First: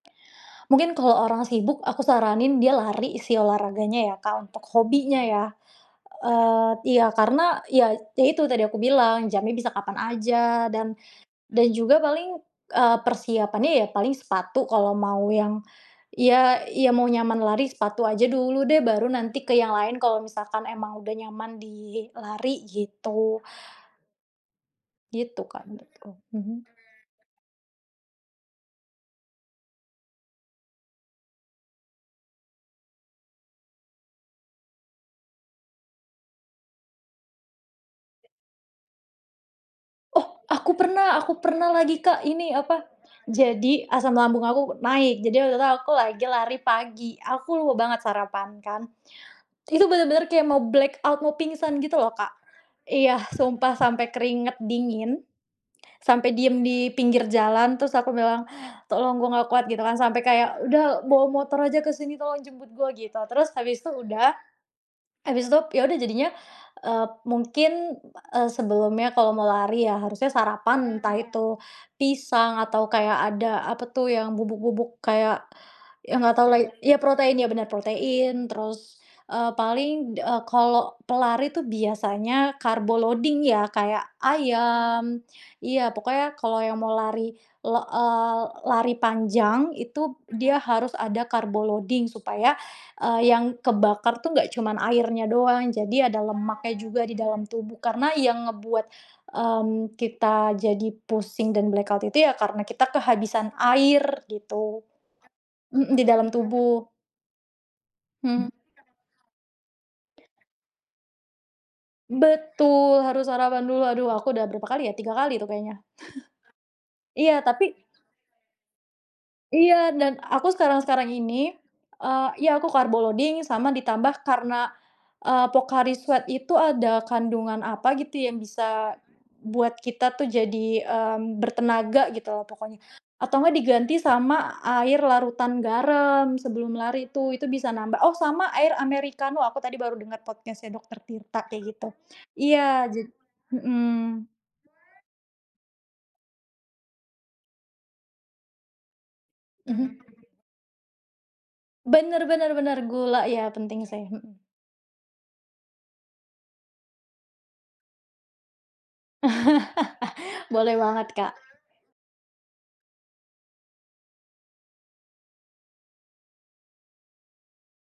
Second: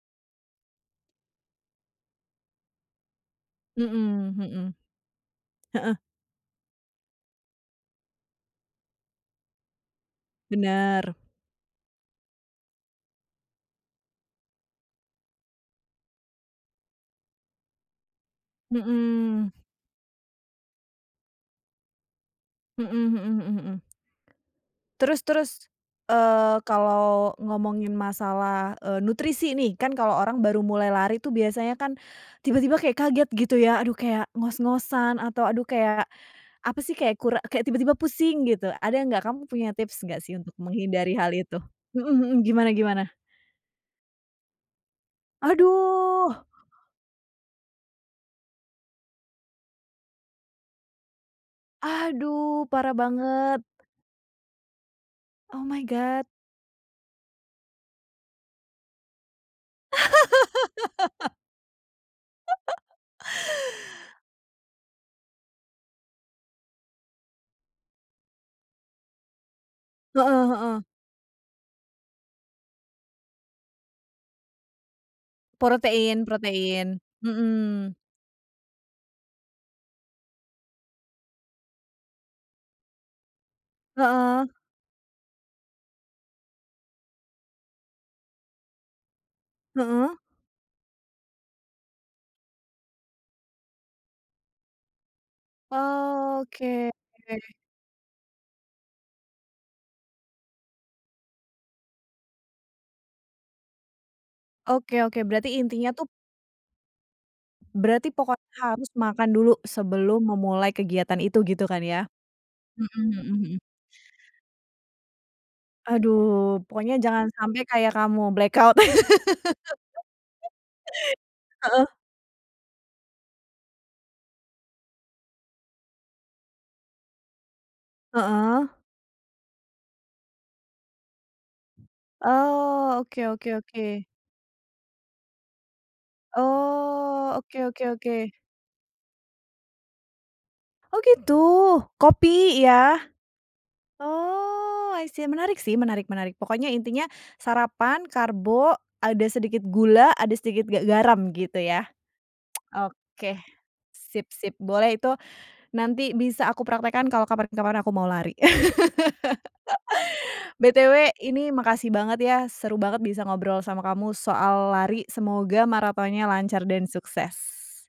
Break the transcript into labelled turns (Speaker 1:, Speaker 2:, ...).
Speaker 1: Mungkin kalau orang sibuk, aku saranin dia lari sih olahraganya ya,
Speaker 2: Mhm,
Speaker 1: Kak, untuk
Speaker 2: mhm.
Speaker 1: hobinya ya.
Speaker 2: Heeh.
Speaker 1: Eee iya karena, ya itu, itu tadi aku bilang jamnya bisa kapan saja dan,
Speaker 2: Benar.
Speaker 1: dan juga paling, eee, persiapannya ya paling sepatu kalau mau yang ya ya mau nyaman lari sepatu aja dulu deh, baru nanti
Speaker 2: Mhm.
Speaker 1: ke yang lain kalau misalkan emang udah nyaman di lari,
Speaker 2: Mhm mhm
Speaker 1: gitu.
Speaker 2: mhm mhm. Terus
Speaker 1: Gitu
Speaker 2: terus,
Speaker 1: Kak menurutku.
Speaker 2: eee,
Speaker 1: Mhm.
Speaker 2: kalau ngomongin masalah, eee, nutrisi nih. Kan kalau orang baru mulai lari tuh biasanya kan, tiba-tiba kayak kaget gitu ya, aduh kayak ngos-ngosan atau aduh, kayak apa sih, kayak kura kayak tiba-tiba pusing gitu. Ada enggak, kamu punya tips enggak sih
Speaker 1: Oh
Speaker 2: untuk
Speaker 1: aku pernah
Speaker 2: menghindari hal
Speaker 1: aku
Speaker 2: itu?
Speaker 1: pernah lagi,
Speaker 2: Mhm
Speaker 1: Kak.
Speaker 2: mhm,
Speaker 1: Ini
Speaker 2: gimana
Speaker 1: apa?
Speaker 2: gimana?
Speaker 1: Jadi asam lambung aku naik, jadi waktu itu aku lagi
Speaker 2: Aduh!
Speaker 1: lari pagi. Aku lupa banget sarapan kan. Itu bener-bener kayak mau black out, mau pingsan gitu loh Kak.
Speaker 2: Aduh parah
Speaker 1: Iya,
Speaker 2: banget!
Speaker 1: sumpah sampai keringat dingin.
Speaker 2: Oh my god!
Speaker 1: Sampai diam di pinggir jalan terus aku bilang, "Tolong gua enggak kuat," gitu kan. Sampai kayak, "Sudah bawa motor saja ke sini tolong jemput gua," gitu. Terus habis itu sudah. Habis itu iya sudah jadinya, eee, mungkin, eee, sebelumnya kalau mau lari ya harusnya
Speaker 2: Heeh heeh.
Speaker 1: sarapan. Entah itu pisang atau kayak ada apa tuh yang bubuk-bubuk kayak, iya
Speaker 2: Protein,
Speaker 1: enggak tahu lagi iya
Speaker 2: protein,
Speaker 1: protein, iya benar
Speaker 2: mhm.
Speaker 1: protein. Terus, eee, paling, eee, kalau pelari tuh biasanya karbo loading ya, kayak
Speaker 2: Heeh.
Speaker 1: ayam iya pokoknya kalau yang mau lari, la eee, lari panjang,
Speaker 2: Heeh.
Speaker 1: itu dia harus ada karbo loading supaya eee, yang kebakar tuh enggak cuman airnya doang. Jadi ada lemaknya
Speaker 2: Oke.
Speaker 1: juga di dalam tubuh. Karena yang ngebuat, mmm, kita jadi pusing dan black out itu ya karena kita kehabisan air begitu.
Speaker 2: Oke oke, berarti intinya
Speaker 1: Mhm, di
Speaker 2: tuh
Speaker 1: dalam tubuh.
Speaker 2: berarti pokoknya
Speaker 1: Mhm.
Speaker 2: harus makan dulu, sebelum memulai kegiatan itu gitu kan ya? Mhm
Speaker 1: Betul! Harus
Speaker 2: mhm mhm.
Speaker 1: sarapan dulu. Aduh, aku sudah berapa kali ya, 3 kali tuh kayaknya.
Speaker 2: Aduh! Pokoknya jangan
Speaker 1: Iya,
Speaker 2: sampai
Speaker 1: tapi
Speaker 2: kayak kamu black out.
Speaker 1: Iya dan aku sekarang-sekarang ini,
Speaker 2: Heeh.
Speaker 1: eee iya aku karbo loading sama ditambah karena, eee, Pocari Sweat itu ada kandungan apa gitu, yang
Speaker 2: Heeh.
Speaker 1: bisa buat kita tuh jadi, mmm, bertenaga gitu lah pokoknya.
Speaker 2: Oh, oke
Speaker 1: Atau
Speaker 2: oke
Speaker 1: enggak diganti
Speaker 2: oke.
Speaker 1: sama air larutan garam sebelum lari
Speaker 2: Oh,
Speaker 1: tuh, itu
Speaker 2: oke
Speaker 1: bisa
Speaker 2: oke
Speaker 1: nambah oh
Speaker 2: oke.
Speaker 1: sama air Americano. Aku tadi baru denger podcast nya dokter
Speaker 2: Oh gitu.
Speaker 1: Tirta kayak gitu.
Speaker 2: Kopi,
Speaker 1: Iya
Speaker 2: ya?
Speaker 1: jad mhm.
Speaker 2: Oh I see, menarik sih, menarik menarik. Pokoknya intinya sarapan, karbo, ada sedikit
Speaker 1: Mhm.
Speaker 2: gula, ada sedikit ga garam, gitu ya?
Speaker 1: Benar benar benar, gula,
Speaker 2: Oke.
Speaker 1: iya penting sih.
Speaker 2: sip
Speaker 1: Mhm.
Speaker 2: sip. Boleh itu, nanti bisa aku praktekkan kalau kapan-kapan aku mau lari.
Speaker 1: Boleh banget,
Speaker 2: Btw
Speaker 1: Kak.
Speaker 2: ini makasih banget ya, seru banget bisa ngobrol sama kamu soal lari. Semoga marathonnya lancar dan sukses.